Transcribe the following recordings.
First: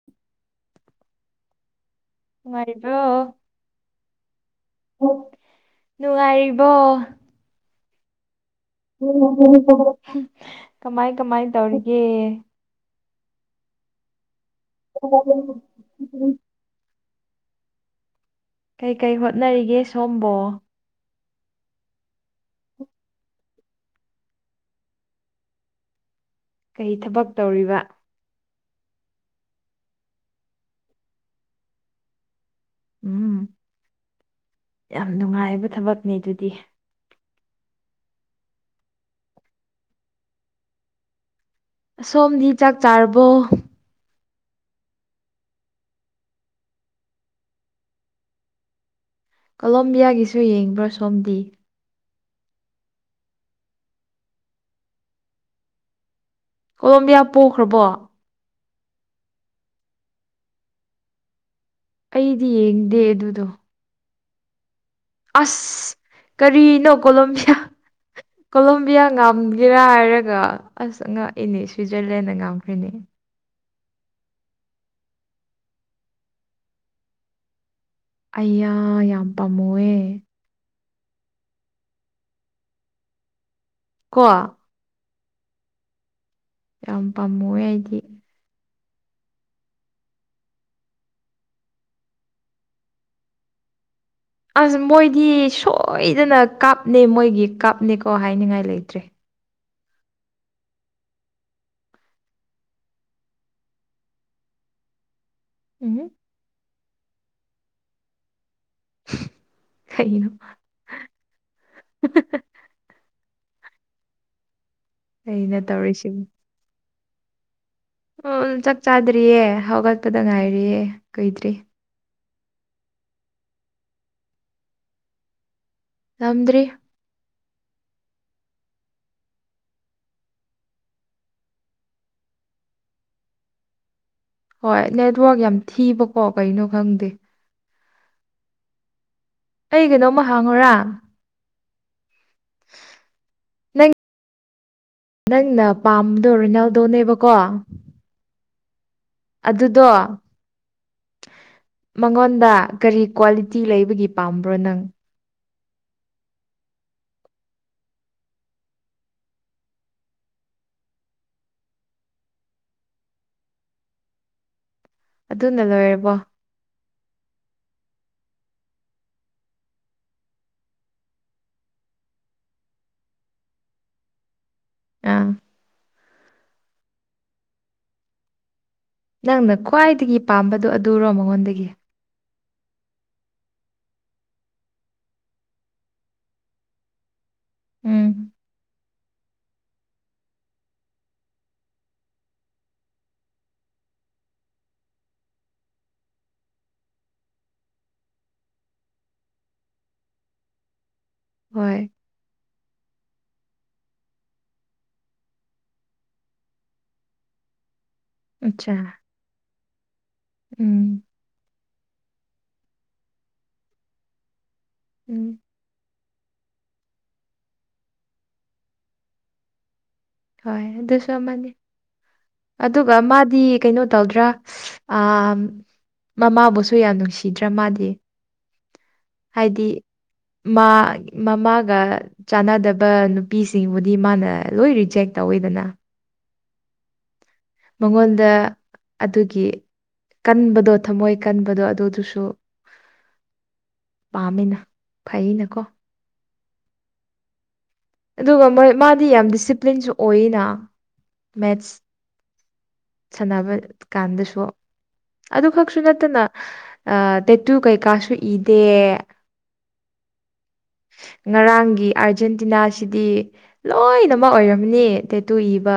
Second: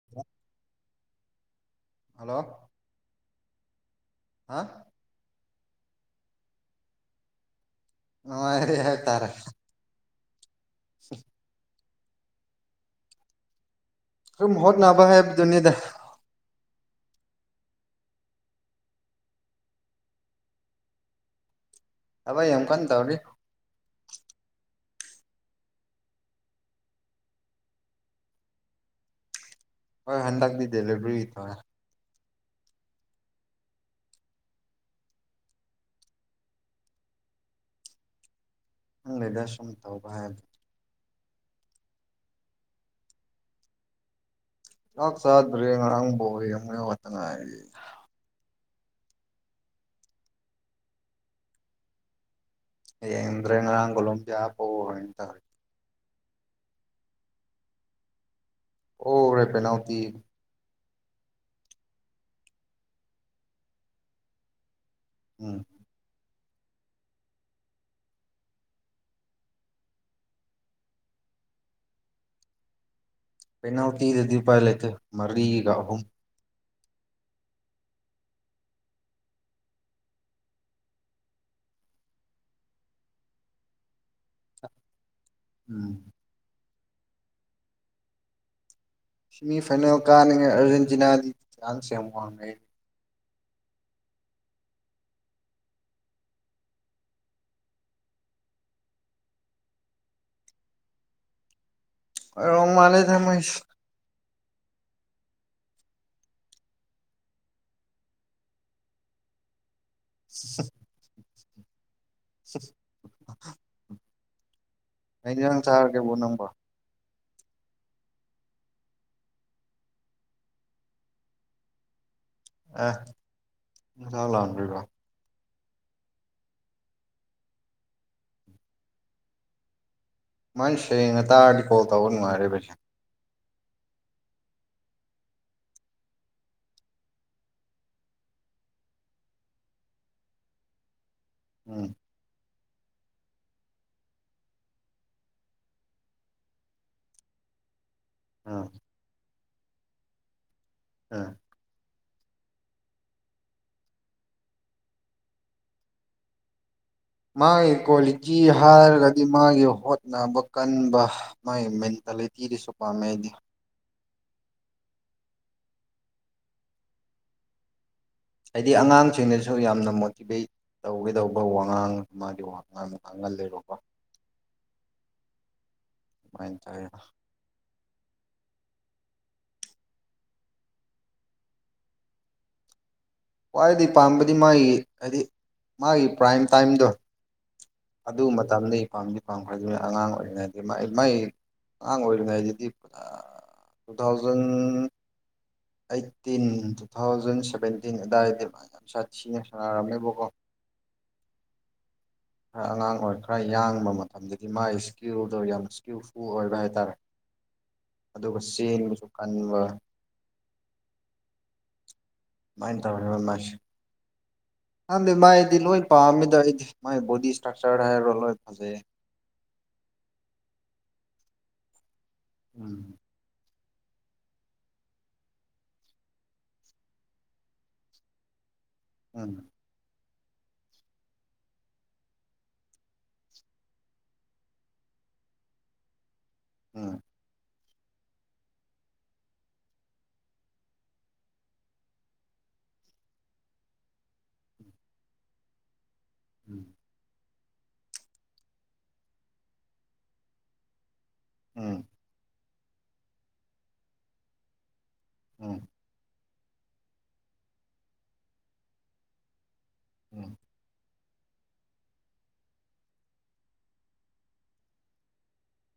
[inaudible] hello ꯃꯔꯤꯕ꯭ꯔꯣ ꯍꯥ ꯅꯨꯡꯉꯥꯏꯔꯤꯕꯣ ꯅꯨꯡꯉꯥꯏ [unintelligible] [unintelligible] ꯀꯃꯥꯏ ꯀꯃꯥꯏ ꯇꯧꯔꯤꯒꯦ ꯑꯗꯨꯝ ꯍꯣꯠꯅꯕ ꯍꯥꯏꯕ ꯗꯨꯅꯤꯗ ꯀꯩꯀꯩ ꯍꯣꯠꯅꯔꯤꯒꯦ ꯁꯣꯝꯕꯣ ꯑꯚꯩ ꯌꯥꯝ ꯀꯟ ꯇꯧꯔꯤ ꯀꯩ ꯊꯕꯛ ꯇꯧꯔꯤꯕ ꯍꯣꯏ ꯍꯟꯗꯛꯗꯤ ꯗꯦꯂꯩꯕ꯭ꯔꯤ [unintelligible] ꯎꯝ ꯌꯥꯝ ꯅꯨꯡꯉꯥꯏꯕ ꯊꯕꯛꯅꯦ ꯑꯗꯨꯗꯤ ꯎ ꯂꯩꯗꯁꯨꯝ [unintelligible] ꯁꯣꯝꯗꯤ ꯆꯥꯛ ꯆꯥꯔꯕꯣ ꯆꯥꯛ ꯆꯥꯗ꯭ꯔꯦ ꯉꯔꯥꯡ ꯕꯣꯜ [unintelligible] ꯀꯣꯂꯣꯝꯕꯤꯌꯥꯒꯤꯁꯨ ꯌꯦꯡꯕ꯭ꯔꯥ ꯁꯣꯝꯗꯤ ꯌꯦꯡꯗ꯭ꯔꯦ ꯉꯥꯡꯒꯣꯂꯣꯕꯤ ꯌꯥ [unintelligible] ꯀꯣꯂꯣꯝꯕꯤꯌꯥ ꯄꯣꯛꯈ꯭ꯔꯕꯣ ꯑꯣꯔꯦ ꯄꯅꯥꯎꯇꯤ ꯑꯩꯗꯤ ꯌꯦꯡꯗꯦ ꯑꯗꯨꯗꯣ ꯎꯝ ꯑꯁ ꯀꯔꯤꯅꯣ ꯀꯣꯂꯣꯝꯕꯤꯌꯥ ꯀꯣꯂꯣꯕꯤꯌꯥ ꯉꯝꯒꯦꯔꯥ ꯍꯥꯏꯔꯒ ꯑꯁ ꯉꯥꯛꯏꯅꯦ ꯁ꯭ꯋꯤꯖꯔꯂꯦꯟꯗ ꯉꯥꯡꯈ꯭ꯔꯤꯅꯦ ꯄꯦꯅꯥꯜꯇꯤꯗꯗꯤ ꯎꯄꯥꯂꯩꯇꯦ ꯃꯔꯤꯒ ꯑꯍꯨꯝ ꯑꯩꯌꯥ ꯌꯥꯝ ꯄꯥꯝꯃꯨꯑꯦ ꯀꯣ ꯎꯝ ꯌꯥꯝ ꯄꯥꯝꯃꯦ ꯑꯩꯗꯤ ꯁꯤꯃꯤ ꯐꯥꯏꯅꯦꯜ ꯀꯥꯅꯉꯩ ꯑꯥꯔꯖꯦꯟꯇꯤꯅꯥꯒꯤ ꯆꯥꯡꯁ ꯌꯥꯝ ꯋꯥꯡꯅꯩ ꯑꯁ ꯃꯣꯏꯗꯤ ꯁꯣꯏꯗꯅ ꯀꯥꯞꯅꯦ ꯃꯣꯏꯒꯤ ꯀꯥꯞꯅꯦꯀꯣ ꯍꯥꯏꯅꯤꯡꯉꯥꯏ ꯂꯩꯇ꯭ꯔꯦ ꯔꯣ ꯃꯥꯅꯦ ꯊꯃꯦꯥꯏ [inaudible] [unintelligible] ꯎꯝ [unintelligible] [inaudible] ꯀꯩꯅꯣ ꯑꯩꯩꯅ ꯑꯩꯅ ꯅꯪ ꯆꯥꯔꯒꯦꯕꯣ ꯇꯧꯔꯤꯁꯤꯕꯨ ꯅꯪꯝꯕ [inaudible] ꯑꯣ ꯆꯥꯛ ꯆꯥꯗ꯭ꯔꯤꯌꯦ ꯍꯧꯒꯠꯄꯗ ꯉꯥꯏꯔꯤꯌꯦ ꯀꯨꯏꯗ꯭ꯔꯤ ꯑ ꯂꯥꯛ ꯂꯥꯎꯑꯗꯔꯣ [inaudible] ꯅꯝꯗ꯭ꯔꯤ ꯃꯥꯥꯏ ꯁꯦꯡꯅ ꯇꯥꯔꯗꯤ ꯀꯣꯜ ꯇꯧꯕ ꯅꯨꯡꯉꯥꯏꯔꯔꯤꯕꯁꯦ ꯍꯣꯏ ꯅꯦꯠꯋꯛ ꯌꯥꯝ ꯊꯤꯕꯀꯣ ꯀꯩꯅꯣ ꯈꯪꯗꯦ ꯑꯩ ꯀꯩꯅꯣꯝꯃ ꯍꯥꯡꯉꯨꯔꯥ ꯎꯝ [unintelligible] [inaudible] ꯅꯪ ꯅꯪꯅ ꯄꯥꯝꯕꯗꯣ ꯔꯤꯅꯥꯜꯗꯣꯅꯦꯕꯀꯣ ꯑꯥ ꯑꯗꯨꯗꯣ ꯑꯝ ꯃꯉꯣꯟꯗ ꯀꯔꯤ ꯀ꯭ꯋꯥꯂꯤꯇꯤ ꯂꯩꯕꯒꯤ ꯄꯥꯝꯕ꯭ꯔꯣ ꯅꯪ ꯃꯥꯒꯤ ꯀ꯭ꯋꯥꯂꯤꯇꯤ ꯍꯥꯏꯔꯒꯗꯤ ꯃꯥꯒꯤ ꯍꯣꯠꯅꯕ ꯀꯟꯕ ꯃꯥꯏ ꯃꯇ ꯂꯩꯦꯇꯤꯔꯤꯁꯨꯣꯄꯝꯃꯦꯗꯤ ꯑꯗꯨꯅ ꯂꯣꯏꯔꯕꯣ ꯍꯥꯏꯗꯤ ꯑꯉꯥꯡꯁꯤꯡꯅꯁꯨ ꯌꯥꯝꯅ ꯃꯣꯇꯤꯚꯦꯠ ꯇꯧꯒꯦꯗꯧꯕ ꯋꯥꯉꯥꯡ ꯃꯥꯒꯤ ꯋꯥꯉꯥꯡ ꯉꯥꯡꯍꯜꯂꯕꯣꯀꯣ ꯑ ꯑꯗꯨꯃꯥꯏꯅ ꯇꯔꯦ ꯅꯪꯅ ꯈ꯭ꯋꯥꯏꯗꯒꯤ ꯄꯥꯝꯕꯗꯣ ꯑꯗꯨꯔꯣ ꯃꯉꯣꯟꯗꯒꯤ ꯈ꯭ꯋꯥꯏꯗꯩ ꯄꯥꯝꯕꯗꯤ ꯃꯥꯒꯤ ꯍꯥꯏꯗꯤ ꯃꯥꯒꯤ ꯄ꯭ꯔꯥꯏꯝ ꯇꯥꯏꯝꯗꯣ ꯎꯝ ꯑꯗꯨ ꯃꯇꯝꯗ ꯄꯥꯝꯗꯤ ꯄꯥꯝꯈ꯭ꯔꯗꯨꯅꯤ ꯑꯉꯥꯡ ꯑꯣꯏꯔꯤꯉꯩꯗꯤ ꯃꯥꯏ ꯑꯉꯥꯡ ꯑꯣꯏꯔꯤꯉꯩꯗꯗꯤ ꯄꯨ two thousand eighteen two thousand seventeen ꯑꯗꯨꯋꯥꯏꯗ ꯌꯥꯝ ꯁꯥꯊꯤꯅ ꯁꯥꯟꯅꯔꯝꯃꯦꯕꯀꯣ ꯍꯣꯏ ꯈꯔ ꯑꯉꯥꯡ ꯑꯣꯏꯔ ꯈꯔ ꯌꯥꯡꯕ ꯃꯇꯝꯗꯗꯤ ꯃꯥꯒꯤ ꯏꯁꯀꯤꯜꯗꯣ ꯌꯥꯝ ꯏꯁꯀꯤꯜꯐꯨꯜ ꯑꯣꯏꯕ ꯍꯥꯏꯇꯥꯔꯦ ꯑꯗꯨꯒ ꯑꯠꯆꯥ ꯆꯦꯟꯕꯁꯨ ꯀꯟꯕ ꯎꯝ ꯃꯥꯏꯅ ꯊ ꯃꯥꯁ ꯍꯗꯤ ꯎꯝ ꯃꯥꯏꯗꯤ ꯂꯣꯏ ꯄꯥꯝꯃꯤꯗ ꯑꯩꯗꯤ ꯃꯥꯏ ꯕꯣꯗꯤ ꯏꯁꯇ꯭ꯔꯛꯆꯔ ꯍꯥꯏꯔꯔꯣ ꯂꯣꯏ ꯐꯖꯩꯌꯦ ꯍꯣꯏ ꯑꯗꯨꯁꯨ ꯑꯃꯅꯤ ꯑꯗꯨꯒ ꯎꯝ ꯃꯥꯗꯤ ꯀꯩꯅꯣ ꯇꯧꯗ꯭ꯔꯥ ꯑ ꯃꯃꯥꯕꯨꯁꯨ ꯌꯥꯝ ꯅꯨꯡꯁꯤꯗ꯭ꯔꯥ ꯃꯥꯗꯤ ꯎꯝ ꯍꯥꯏꯗꯤ ꯃꯥ ꯃꯃꯥꯒ ꯆꯥꯟꯅꯗꯕ ꯅꯨꯄꯤꯁꯤꯡꯕꯨꯗꯤ ꯃꯥꯅ ꯂꯣꯏ ꯔꯤꯖꯦꯛ ꯇꯧꯋꯤꯗꯅ ꯎꯝ ꯃꯉꯣꯟꯗ ꯑꯗꯨꯒꯤ ꯀꯟꯕꯗꯣ ꯊꯝꯃꯣꯏ ꯀꯟꯕꯗꯣ ꯑꯗꯨꯗꯨꯁꯨ ꯄꯥꯝꯃꯤꯅ ꯐꯩꯅꯀꯣ ꯎꯝ ꯑꯗꯨꯒ ꯃꯣꯏ ꯃꯥꯗꯤ ꯌꯥꯝ ꯗꯤꯁꯤꯄ꯭ꯂꯤꯟꯁꯨ ꯑꯣꯏꯅ ꯃꯦꯠꯁ ꯎꯝ ꯁꯥꯟꯅꯕ ꯀꯥꯟꯗꯁꯨ ꯑꯗꯨ ꯎꯝ ꯈꯛꯁꯨ ꯅꯠꯇꯅ ꯑ ꯇꯦꯠꯇꯨ ꯀꯩꯀꯥꯁꯨ ꯏꯗꯦ ꯎꯝ ꯉꯔꯥꯡꯒꯤ ꯑꯥꯔꯖꯦꯟꯇꯤꯅꯥꯁꯤꯗꯤ ꯂꯣꯏꯅꯃꯛ ꯑꯣꯏꯔꯝꯅꯦ ꯇꯦꯇꯨ ꯏꯕ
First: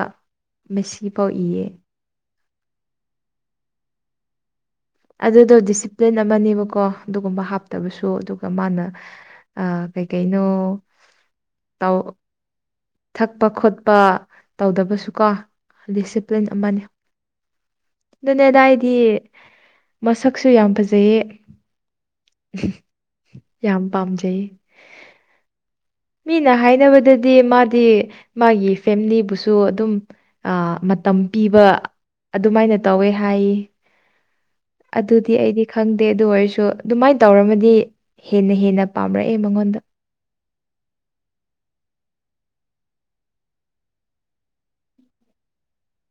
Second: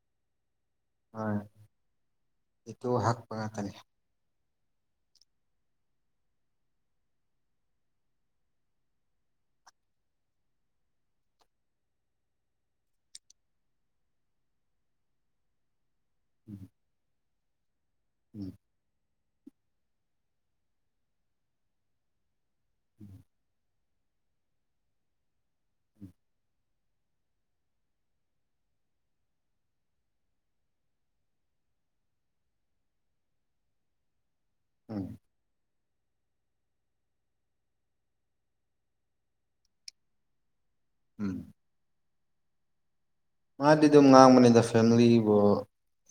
ꯃꯦꯁꯤ ꯐꯥꯎ ꯏꯌꯦ ꯏꯠꯇ ꯍꯥꯛꯄꯒꯇꯅꯦꯦ ꯑꯗꯨꯗꯣ ꯗꯤꯁꯤꯄ꯭ꯂꯤꯟ ꯑꯃꯅꯦꯕꯀꯣ ꯑꯗꯨꯒꯨꯝꯕ ꯍꯥꯞꯇꯕꯁꯨ ꯑꯗꯨꯒ ꯃꯥꯅ ꯑ ꯀꯩꯀꯩꯅꯣ ꯇ ꯊꯛꯄ ꯈꯣꯠꯄ ꯇꯧꯗꯕꯁꯨꯀꯣ ꯗꯤꯁꯤꯄ꯭ꯂꯤꯟ ꯎꯝ ꯑꯃꯅꯤ ꯎꯝ ꯑꯗꯨꯅꯦꯗ ꯍꯥꯏꯗ ꯇ ꯃꯁꯛꯁꯨ ꯌꯥꯝ ꯐꯖꯩꯌꯦ ꯎꯝ ꯌꯥꯝ ꯄꯥꯝꯖꯩ ꯃꯤꯅ ꯍꯥꯏꯅꯕꯗꯗꯤ ꯃꯥꯗꯤ ꯃꯥꯒꯤ ꯐꯦꯃꯤꯂꯤꯕꯨꯁꯨ ꯑꯗꯨꯝ ꯃꯇꯝ ꯄꯤꯕ ꯑꯗꯨꯃꯥꯏꯅ ꯇꯧꯋꯦ ꯍꯥꯏꯌꯦ ꯎꯝ ꯑꯗꯨꯗꯤ ꯑꯩꯗꯤ ꯈꯪꯗꯦ ꯑꯗꯨ ꯑꯣꯏꯔꯁꯨ ꯑꯗꯨꯃꯥꯏꯅ ꯇꯧꯔꯝꯃꯗꯤ ꯍꯦꯟꯅ ꯍꯦꯟꯅ ꯄꯥꯝꯔꯛꯑꯦ ꯃꯉꯣꯟꯗ ꯎꯝ ꯃꯥꯗꯤ ꯑꯗꯨꯝ ꯉꯥꯡꯕꯅꯤꯗ ꯐꯦꯃꯤꯂꯤꯕꯨ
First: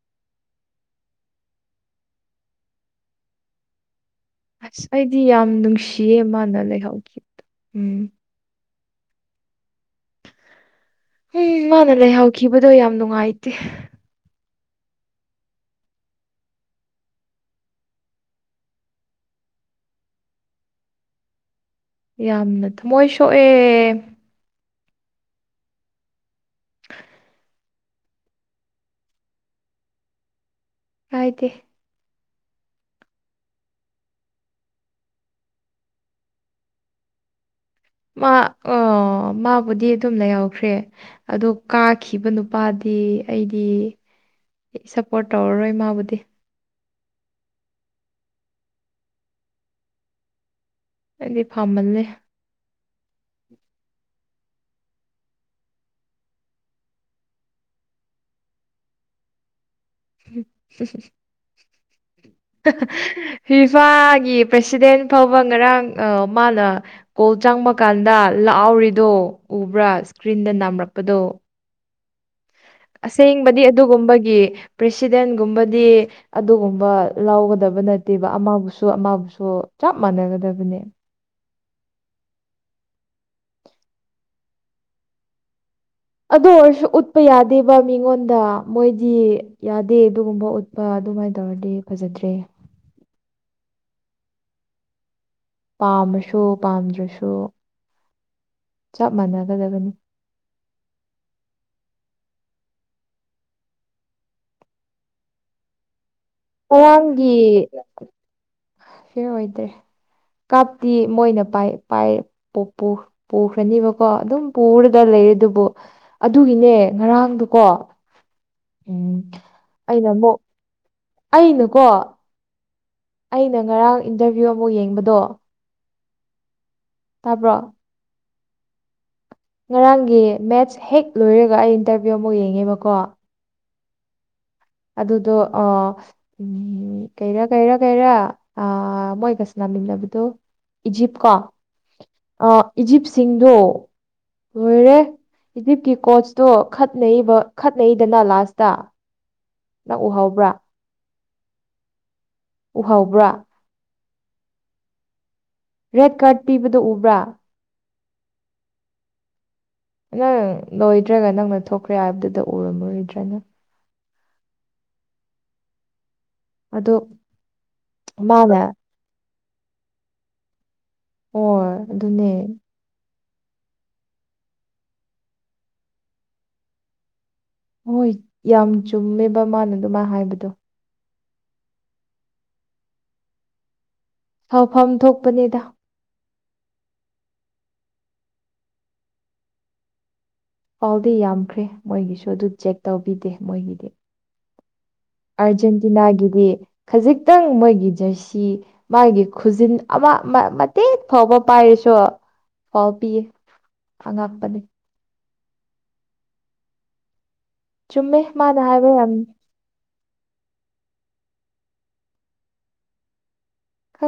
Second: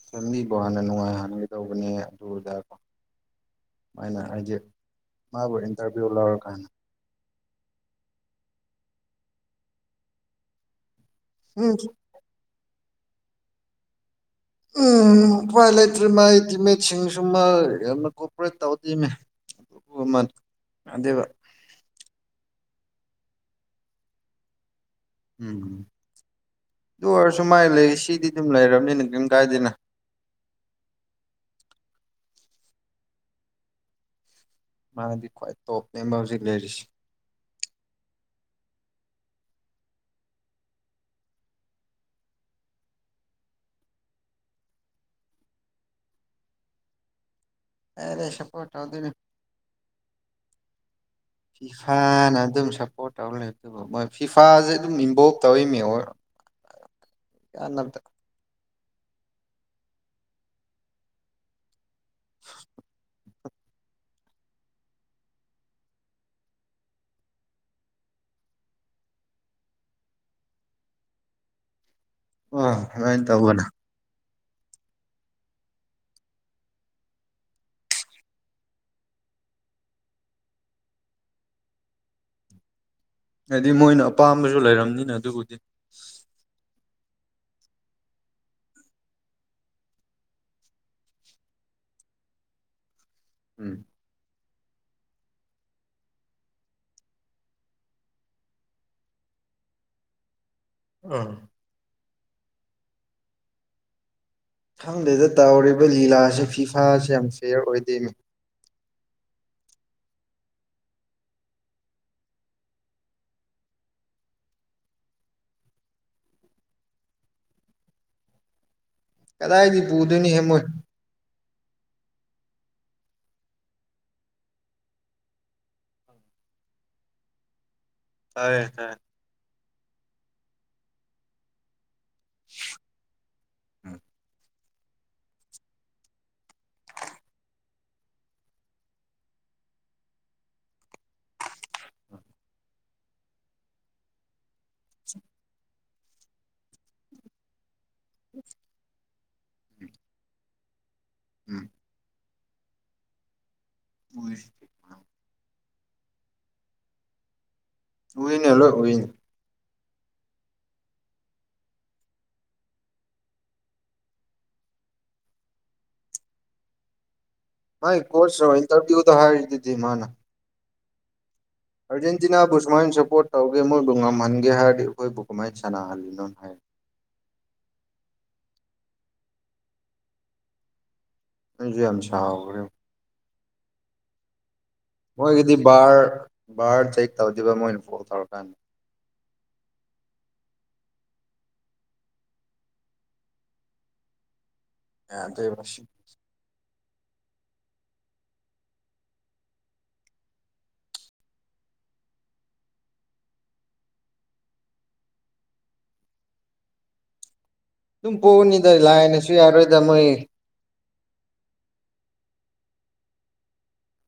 ꯐꯦꯂꯤꯕꯨꯣ ꯍꯥꯟꯅ ꯅꯨꯡꯉꯥꯏ ꯍꯥꯟꯅꯒ ꯇꯧꯕꯅꯦ ꯑꯗꯨꯗꯀꯣ ꯁꯨꯃꯥꯏꯅ ꯍꯥꯏꯖ ꯑꯁ ꯑꯩꯗꯤ ꯌꯥꯝ ꯅꯨꯡꯁꯤꯌꯦ ꯃꯥꯅ ꯂꯩꯍꯧꯈꯤꯕꯗꯣ ꯎꯝ ꯎꯝ ꯃꯥꯅ ꯂꯩꯍꯥꯎꯈꯤꯕꯗꯣ ꯌꯥꯝ ꯅꯨꯡꯉꯥꯏꯇꯦ ꯎꯝ ꯈ꯭ꯄꯥꯏ ꯂꯩꯇ꯭ꯔꯤ ꯃꯥꯏ ꯇꯤꯝꯃꯦꯠꯁꯤꯡꯁꯨꯃ ꯌꯥꯝꯅ ꯀꯣꯑꯣꯄꯔꯦꯠ ꯇꯧꯗ‌ꯦꯅ‌ꯦ ꯎꯃ ꯑꯟꯗ‌ꯦꯕ ꯌꯥꯝꯅ ꯊꯃꯣꯏ ꯁꯣꯛꯑꯦ ꯎꯝ ꯑꯗꯨ ꯑꯣꯏꯔꯁꯨꯃꯥꯏ ꯂꯩ ꯁꯤꯗꯤ ꯑꯗꯨꯝ ꯂꯩꯔꯕꯅꯤ ꯅꯤꯡ ꯀꯔꯤꯝ ꯀꯥꯏꯗꯅ ꯍꯥꯏꯗꯤ ꯃꯥꯗꯤ ꯈ꯭ꯋꯥꯏ ꯇꯣꯞ ꯃꯦꯝꯕ ꯍꯧꯖꯤꯛ ꯂꯩꯔꯤꯁꯤ ꯃꯥ ꯑꯣ ꯃꯥꯕꯨꯗꯤ ꯑꯗꯨꯝ ꯂꯩꯍꯎꯈ꯭ꯔꯦ ꯑꯗꯣ ꯀꯥꯈꯤꯕ ꯅꯨꯄꯥꯗꯤ ꯑꯩꯗꯤ ꯑꯩ ꯁꯞꯄꯣꯔꯠ ꯇꯧꯔꯔꯣꯏ ꯃꯥꯕꯨꯗꯤ ꯑꯦ ꯁꯄꫭꯠ ꯇꯧꯗꯩꯅ‌ꯦ ꯑꯩꯗꯤ ꯐꯥꯃꯜꯂꯦ ꯏꯐꯥꯅ ꯑꯗꯨꯝ ꯁꯞꯄꯣꯔꯠ ꯇꯧꯔꯦ ꯑꯗꯨꯕꯨ ꯃꯣꯏ ꯐꯤꯐꯥꯁꯦ ꯑꯗꯨꯝ ꯏꯝꯕꯣꯞ ꯇꯧꯔꯤꯅꯦ ꯑꯣ ꯀꯥꯟꯅꯕꯗ ꯍꯝ ꯐꯤꯐꯥꯒꯤ ꯄ꯭ꯔꯁꯤꯗꯦꯟ ꯐꯥꯎꯕ ꯉꯔꯥꯡ ꯃꯥꯅ ꯀꯣꯜ ꯆꯪꯕ ꯀꯥꯟꯗ ꯂꯥꯛꯍꯎꯔꯤꯗꯣ ꯎꯕ꯭ꯔꯥ ꯏꯁꯀ꯭ꯔꯤꯟꯗ ꯅꯝꯔꯛꯄꯗꯣ ꯑ ꯑꯗꯨꯃꯥꯏꯅ ꯑꯁꯦꯡꯕꯗꯤ ꯇꯧꯕꯅ ꯑꯗꯨꯒꯨꯝꯕꯒꯤ ꯄ꯭ꯔꯦꯁꯤꯗꯦꯟꯒꯨꯝꯕꯗꯤ ꯑꯗꯨꯒꯨꯝꯕ ꯂꯧꯥꯎꯒꯗꯕ ꯅꯠꯇꯦꯕ ꯑꯃꯕꯨꯁꯨ ꯑꯃꯕꯨꯁꯨ ꯆꯞ ꯃꯥꯟꯅꯒꯗꯕꯅꯦ ꯍꯥꯏꯗꯤ ꯃꯣꯏꯅ ꯑꯄꯥꯝꯕꯁꯨ ꯂꯩꯔꯝꯅꯤꯅ ꯑꯗꯨꯕꯨꯗꯤ ꯑꯗꯨ ꯑꯣꯏꯔꯁꯨ ꯎꯠꯄ ꯌꯥꯗꯦꯕ ꯃꯤꯉꯣꯟꯗ ꯃꯣꯏꯗꯤ ꯌꯥꯗꯦ ꯑꯗꯨꯒꯨꯝꯕ ꯎꯠꯄ ꯑꯗꯨꯃꯥꯏꯅ ꯇꯧꯔꯗꯤ ꯐꯖꯗ꯭ꯔꯦ ꯎꯝ ꯄꯥꯝꯃꯁꯨ ꯄꯥꯝꯗ꯭ꯔꯁꯨ ꯆꯞ ꯃꯥꯟꯅꯒꯗꯕꯅꯤ ꯎꯝ ꯈꯪꯗꯦꯗ ꯇꯥꯎꯔꯤꯕ ꯂꯤꯂꯥꯁꯦ ꯐꯤꯐꯥꯥꯁꯦ ꯌꯥꯝ ꯐꯤꯌꯔ ꯑꯣꯏꯗꯣꯏꯅꯤ ꯐꯤ ꯑꯣꯏꯗ꯭ꯔꯦ ꯀꯥꯞꯇꯤ ꯃꯣꯏꯅ ꯄꯥꯏ ꯄꯥꯏ ꯄꯣꯛꯄꯨ ꯄꯨꯈ꯭ꯔꯅꯦꯕꯀꯣ ꯑꯗꯨꯝ ꯄꯨꯔꯒ ꯂꯩꯔꯦ ꯑꯗꯨꯕꯨ ꯑꯗꯨꯒꯤꯅꯦ ꯉꯔꯥꯡꯗꯨꯀꯣ ꯎꯝ ꯀꯗꯥꯏꯗꯤ ꯑꯩꯅ ꯄꯨꯗꯣꯏꯅꯤ ꯑꯃꯨꯛ ꯍꯦꯃꯣꯏ ꯑꯩꯅꯀꯣ ꯑꯩꯅ ꯉꯔꯥꯡ ꯏꯟꯇꯔꯚ꯭ꯌꯨ ꯑꯃꯨꯛ ꯌꯦꯡꯕꯗꯣ ꯇꯥꯕ꯭ꯔꯣ ꯇꯥꯏꯌ‌ꯦ ꯇꯥꯏꯌ‌ꯦ ꯉꯔꯥꯡꯒꯤ ꯃꯦꯠꯁ ꯍꯦꯛ ꯂꯣꯏꯔꯒ ꯑꯩ ꯏꯟꯇꯔꯚꯤꯌꯨ ꯑꯃꯨꯛ ꯌꯦꯡꯉꯦꯕꯀꯣ ꯎꯝ ꯑꯗꯨꯗꯣ ꯑ ꯎꯝ ꯀꯩꯔꯥ ꯀꯩꯔꯥ ꯀꯩꯔ ꯑ ꯃꯣꯏꯒ ꯁꯅꯥꯃꯤꯟꯅꯕꯗꫭ ꯏꯖꯤꯞ ꯀ ꯑ ꯏꯖꯤꯞꯁꯤꯡꯗꯣ ꯂꯣꯏꯔꯦ ꯏꯖꯤꯞꯀꯤ ꯀꯣꯆꯇꯣ ꯈꯠꯅꯩꯔꯤꯕ ꯈꯠꯅꯩꯗꯅ ꯂꯥꯁꯇ ꯅꯪ ꯎꯍꯕ꯭ꯔꯥ ꯎꯝ ꯎꯍꯧꯕ꯭ꯔꯥ ꯎꯏ ꯔꯦꯠ ꯀꯥꯔꯠ ꯄꯤꯕꯗꯣ ꯎꯕ꯭ꯔꯥ ꯎꯏꯅ‌ꯦ ꯂꯣꯏ ꯎꯏꯅ‌ꯦ ꯅꯪ ꯂꯣꯏꯗ꯭ꯔꯒ ꯅꯪꯅ ꯊꯣꯛꯈ꯭ꯔꯦ ꯍꯥꯏꯕꯗꯨꯗ ꯎꯔꯝꯃꯔꯣꯏꯗ꯭ꯔꯥ ꯅ ꯑꯗꯣ ꯃꯥꯥꯏ ꯀꯣꯔꯁ ꯔꯣ ꯃꯥꯅ ꯏꯟꯇꯔꯚꯌꯨ ꯍꯥꯏꯔꯔꯤꯤ ꯃꯥꯅ ꯑꯣ ꯑꯥꯔꯖꯦꯟꯇꯤꯅꯥꯕꯨ ꯁꯨꯃꯥꯏꯅ ꯁꯞꯄꯣꯔꯠ ꯇꯧꯒꯦ ꯃꯣꯏꯕꯨ ꯉꯝꯍꯟꯒꯦ ꯍꯥꯏꯔꯗꯤ ꯑꯩꯈꯣꯏꯕꯨ ꯀꯃꯥꯏꯅ ꯁꯥꯟꯅꯍꯜꯂꯤꯅꯣ ꯍꯥꯏ ꯍꯣꯏ ꯌꯥꯝ ꯆꯨꯝꯃꯦꯕ ꯃꯥꯅ ꯑꯗꯨꯃꯥꯏꯅ ꯍꯥꯏꯕꯗꯣ ꯅꯪꯁꯨ ꯌꯥꯝ ꯁꯥꯈ꯭ꯔꯣ ꯐꯥꯎ ꯐꯝꯗ ꯃꯣꯏꯒꯤꯗꯤ ꯕꯥꯔ ꯕꯥꯔ ꯆꯦꯛ ꯇꯧꯗꯕ ꯃꯣꯏꯅ ꯐꯣꯜ ꯇꯧꯔꯀꯥꯟꯗ ꯄꯥꯎꯗꯤ ꯌꯥꯝꯈ꯭ꯔꯦ ꯃꯣꯏꯒꯤꯁꯨ ꯑꯗꯨ ꯆꯦꯛ ꯇꯧꯕꯤꯗꯦ ꯃꯣꯏꯒꯤꯗꯤ ꯌꯥꯗꯦꯕ ꯑꯗꯨꯝ ꯑꯥꯔꯖꯦꯟꯇꯤꯅꯥꯒꯤꯗꯤ ꯈꯖꯤꯛꯇꯪ ꯃꯣꯏꯒꯤ ꯖꯔꯁꯤ ꯃꯥꯒꯤ ꯈꯨꯖꯤꯟ ꯑꯃ ꯃꯇꯦꯛ ꯐꯥꯎꯕ ꯄꯥꯏꯔꯤꯁꯨ ꯐꯥꯎ ꯄꯤꯌꯦ ꯑ ꯉꯄꯅꯤ ꯑꯗꯨꯝ ꯆꯨꯝꯃꯦ ꯃꯥꯅ ꯄꯣꯛꯎꯅꯤꯗ ꯍꯥꯏꯕ ꯌꯥꯝ ꯂꯥꯏꯅꯁꯨ ꯌꯥꯔꯣꯏꯗ ꯃꯣꯏ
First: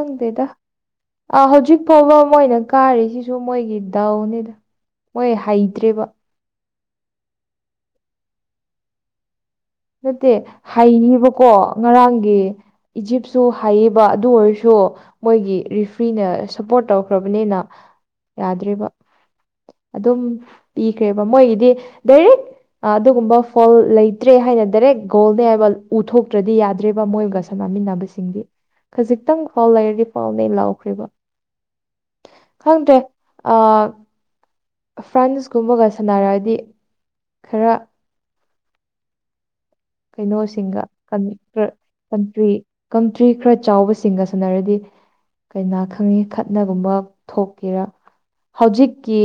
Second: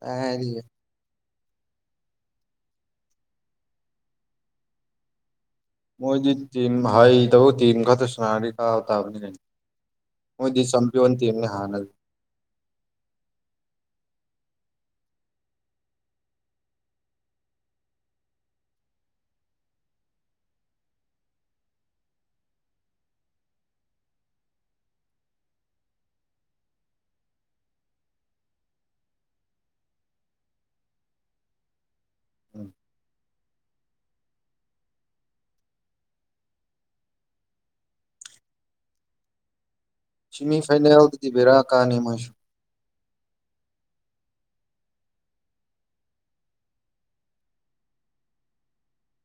ꯀꯥꯏ ꯍꯥꯏꯔꯤꯒꯦ ꯑ ꯍꯧꯖꯤꯛ ꯐꯥꯎꯕ ꯃꯣꯏꯅ ꯀꯥꯔꯤꯁꯤꯁꯨ ꯃꯣꯏꯒꯤ ꯗꯥꯎꯅꯤꯗ ꯃꯣꯏ ꯍ ꯃꯣꯏꯗꯤ ꯇꯤꯝ ꯍꯥꯏꯗꯕꯨ ꯇꯤꯝ ꯈꯛꯇ ꯁꯅꯥꯔꯅꯤ ꯀꯥ ꯇꯥꯕꯅꯤ ꯀꯩꯅꯣ ꯅꯠꯇꯦ ꯍꯩꯕꯀꯣ ꯉꯔꯥꯡꯒꯤ ꯏꯖꯤꯞꯁꯨ ꯍꯥꯏꯌꯦꯕ ꯑꯗꯨ ꯑꯣꯏꯔꯁꯨ ꯃꯣꯏꯒꯤ ꯔꯤꯐ꯭ꯔꯤꯅ ꯁꯞꯄꯣꯔꯠ ꯇꯧꯈ꯭ꯔꯕꯅꯤꯅ ꯌꯥꯗ꯭ꯔꯤꯕ ꯑꯗꯨꯝ ꯄꯤꯈ꯭ꯔꯦꯕ ꯃꯣꯏꯒꯤꯗꯤ ꯗꯥꯏꯔꯦꯛ ꯑꯗꯨꯒꯨꯝꯕ ꯐꯣꯜ ꯂꯩꯇ꯭ꯔꯦ ꯍꯥꯏꯅꯗꯤ ꯗꯥꯏꯔꯦꯛ ꯒꯣꯜꯅꯦ ꯍꯥꯏꯕ ꯎꯊꯣꯛꯇ꯭ꯔꯗꯤ ꯌꯥꯗ꯭ꯔꯦꯕ ꯃꯣꯏꯒ ꯁꯝꯅꯃꯤꯟꯅꯕꯁꯤꯡꯗꯤ ꯈꯖꯤꯛꯇꯪ ꯐꯥꯎ ꯂꯩꯔꯗꯤ ꯄꯥꯎꯅꯦ ꯑꯩ ꯂꯥꯎꯈ꯭ꯔꯤꯕ ꯎꯝ ꯈꯪꯗꯦ ꯑ ꯐ꯭ꯔꯥꯟꯁꯀꯨꯝꯕꯒ ꯁꯥꯟꯅꯔꯛꯑꯗꯤ ꯈꯔ ꯁꯤꯃꯤ ꯀꯩꯅꯣꯁꯤꯡꯒ ꯐꯥꯏꯅꯦꯜꯗꯗꯤ ꯕꯦꯔꯥ ꯀꯥꯅꯤ ꯃꯣꯏꯁꯨ ꯀꯟꯇ꯭ꯔꯤ ꯀꯟꯇ꯭ꯔꯤ ꯈꯔ ꯆꯥꯎꯕꯁꯤꯡꯒ ꯁꯥꯟꯅꯔꯗꯤ ꯀꯅꯥ ꯈꯪꯉꯤ ꯈꯠꯅꯒꯨꯝꯕ ꯊꯣꯛꯀꯦꯔꯥ ꯍꯧꯖꯤꯛꯀꯤ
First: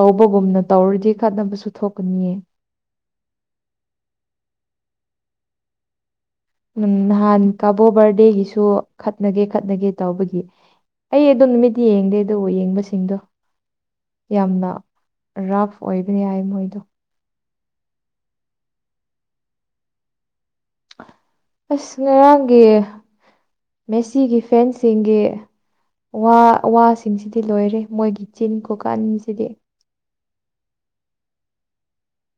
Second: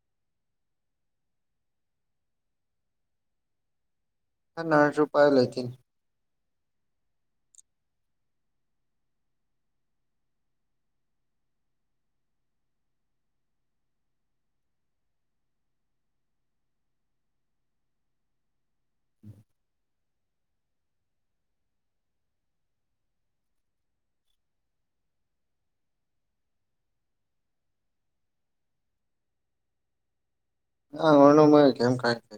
ꯇꯧꯕꯒꯨꯝꯅ ꯇꯧꯔꯗꯤ ꯈꯠꯅꯕꯁꯨ ꯊꯣꯛꯀꯅꯤꯌꯦ ꯍ ꯅꯅꯥꯔ ꯔꯨꯄꯥ ꯂꯩꯇ ꯎꯝ ꯅꯍꯥꯟ ꯀꯥꯕꯣ ꯕꯥꯔꯗꯦꯒꯤꯁꯨ ꯈꯠꯅꯒꯦ ꯈꯠꯅꯒꯦ ꯇꯧꯕꯒꯤ ꯑꯩ ꯑꯗꯨꯝ ꯅꯨꯃꯤꯠꯇ ꯌꯦꯡꯗꯦ ꯑꯗꯨꯕꯨ ꯌꯦꯡꯕꯁꯤꯡꯗꯣ ꯌꯥꯝꯅ ꯔꯐ ꯑꯣꯏꯕꯅꯤ ꯌꯥꯏ ꯃꯣꯏꯗꯣ ꯎꯝ ꯑꯁ ꯉꯔꯥꯡꯒꯤ ꯃꯦꯁꯤꯒꯤ ꯐꯦꯟꯁꯤꯡꯒꯤ ꯋꯥ ꯋꯥꯁꯤꯡꯁꯤꯗꯤ ꯂꯣꯏꯔꯦ ꯃꯣꯏꯒꯤ ꯆꯤꯟ ꯀꯣꯀꯥꯟꯁꯤꯗꯤ ꯑ ꯍꯝꯥꯏꯛꯦ ꯀꯥꯏꯇ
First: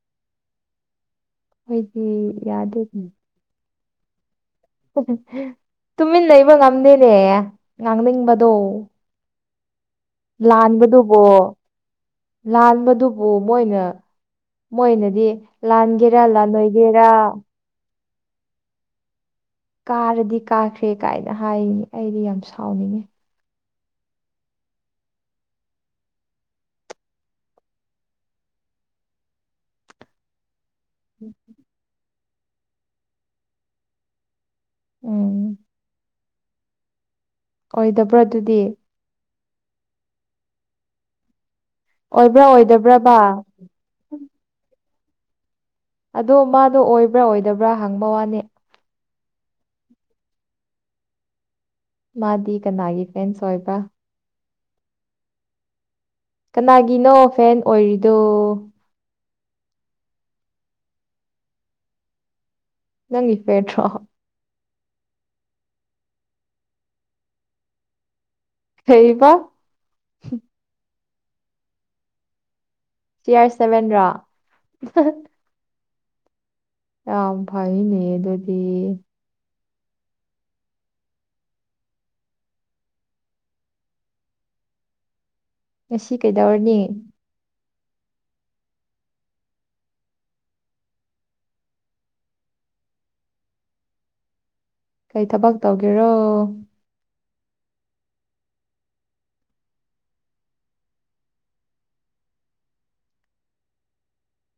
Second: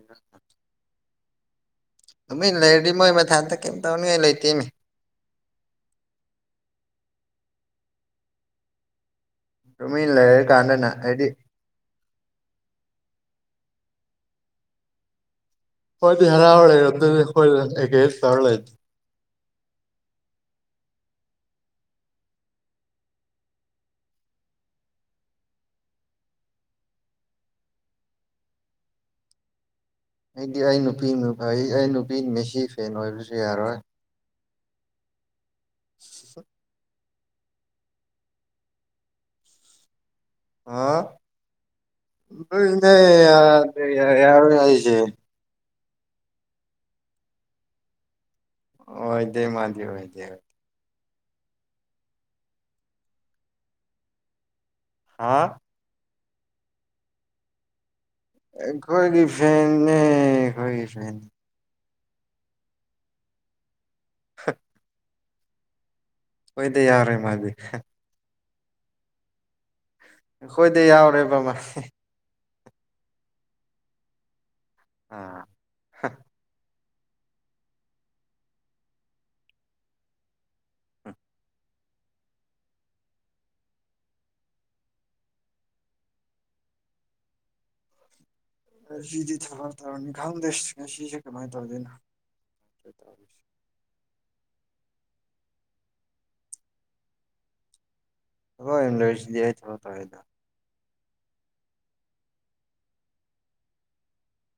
ꯑꯩꯈꯣꯏꯗꯤ ꯑꯗꯨ ꯌꯥꯗꯦ ꯂꯩꯔꯔꯤ ꯃꯣꯏ ꯃꯊꯥꯗ ꯀꯩꯝ ꯇꯧꯅꯤꯡꯉꯥꯏ ꯂꯩꯇꯦꯅꯦ ꯇꯨꯃꯤꯟꯅ ꯂꯩꯩꯕ ꯉꯝꯗꯦꯅꯦ ꯉꯥꯡꯅꯤꯡꯕꯗꯣ ꯇꯃꯤ ꯂꯩꯦ ꯂꯥꯟꯕꯗꯨꯕꯣ ꯂꯥꯟꯕꯗꯨꯕꯨ ꯃꯣꯏꯅ ꯃꯣꯏꯅꯗꯤ ꯂꯍꯥꯟꯒꯦꯔꯥ ꯂ ꯅꯣꯏꯒꯦꯔꯥ ꯦ ꯁꯔꯂ ꯀꯥꯔꯗꯤ ꯀꯥꯈ꯭ꯔꯦ ꯀꯥꯏꯅ ꯍꯥꯏꯅꯤ ꯑꯩꯗꯤ ꯌꯥꯝ ꯁꯥꯎꯅꯤꯡ ꯑꯩꯗꯤ ꯑꯩ ꯅꯨꯄꯤꯅ ꯐꯩ ꯑꯩ ꯅꯨꯄꯤ ꯃꯦꯁꯤ ꯐꯦꯟ ꯑꯣꯏꯕꯁꯨ ꯌꯥꯔꯣꯏ ꯎꯝ [unintelligible] ꯑꯣꯏꯗꯕ꯭ꯔ ꯑꯗꯨꯗꯤ ꯑꯥ ꯑꯣꯏꯕ꯭ꯔꯥ ꯑꯣꯏꯗꯕ꯭ꯔꯕ [unintelligible] ꯌꯥꯔ‌ꯣꯏ ꯍꯥꯏꯁꯦ ꯑꯗꯣ ꯃꯥꯗꯣ ꯑꯣꯏꯕ꯭ꯔꯥ ꯑꯣꯏꯗꯕ꯭ꯔꯥ ꯍꯪꯕ ꯋꯥꯅꯤ ꯑꯣꯏꯗꯦ ꯃꯥꯗꯤ ꯑꯣꯏꯗꯦ ꯃꯥꯗꯤ ꯀꯅꯥꯒꯤ ꯐꯦꯟꯁ ꯑꯣꯏꯕ ꯍꯥ ꯀꯅꯥꯒꯤꯅꯣ ꯐꯦꯟ ꯑꯣꯏꯔꯤꯗꯣ ꯈꯣꯏꯒꯤ ꯐꯦꯟꯅꯦ ꯈꯣꯏꯒꯤ ꯐꯦꯟ ꯅꯪꯒꯤ [unintelligible] ꯍ ꯑꯣꯏꯗꯦ ꯌꯥꯔꯣꯏ ꯃꯥꯗꯤ ꯀꯩꯕ ꯑꯩꯈꯣꯏꯗ ꯌꯥꯎꯔꯦ ꯃꯥꯁꯦ ꯁꯤ ꯑꯥꯔ ꯁꯚꯦꯟ ꯔꯣ ꯑꯥ ꯌꯥꯝ ꯐꯩꯅꯦ ꯑꯗꯨꯗꯤ ꯉꯁꯤ ꯀꯩꯗꯧꯔꯅꯤ ꯁꯤꯗꯤ ꯊꯕꯛ ꯇꯧꯔꯅꯤ ꯈꯪꯗꯦ ꯁꯤ ꯉꯁꯤꯁꯦ ꯀꯃꯥꯏꯅ ꯇꯧꯗꯣꯏꯅꯣ ꯀꯩ ꯊꯕꯛ ꯇꯧꯒꯦꯔꯣ [unintelligible] ꯊꯕꯛ ꯇꯧꯋꯦꯗ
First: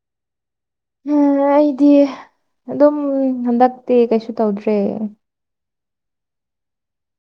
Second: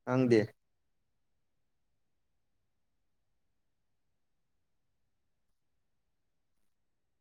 ꯅꯪꯗꯤ ꯑ ꯑꯩꯗꯤ ꯑꯗꯨꯝ ꯍꯟꯗꯛꯇꯤ ꯀꯩꯁꯨ ꯇꯧꯗ꯭ꯔꯦ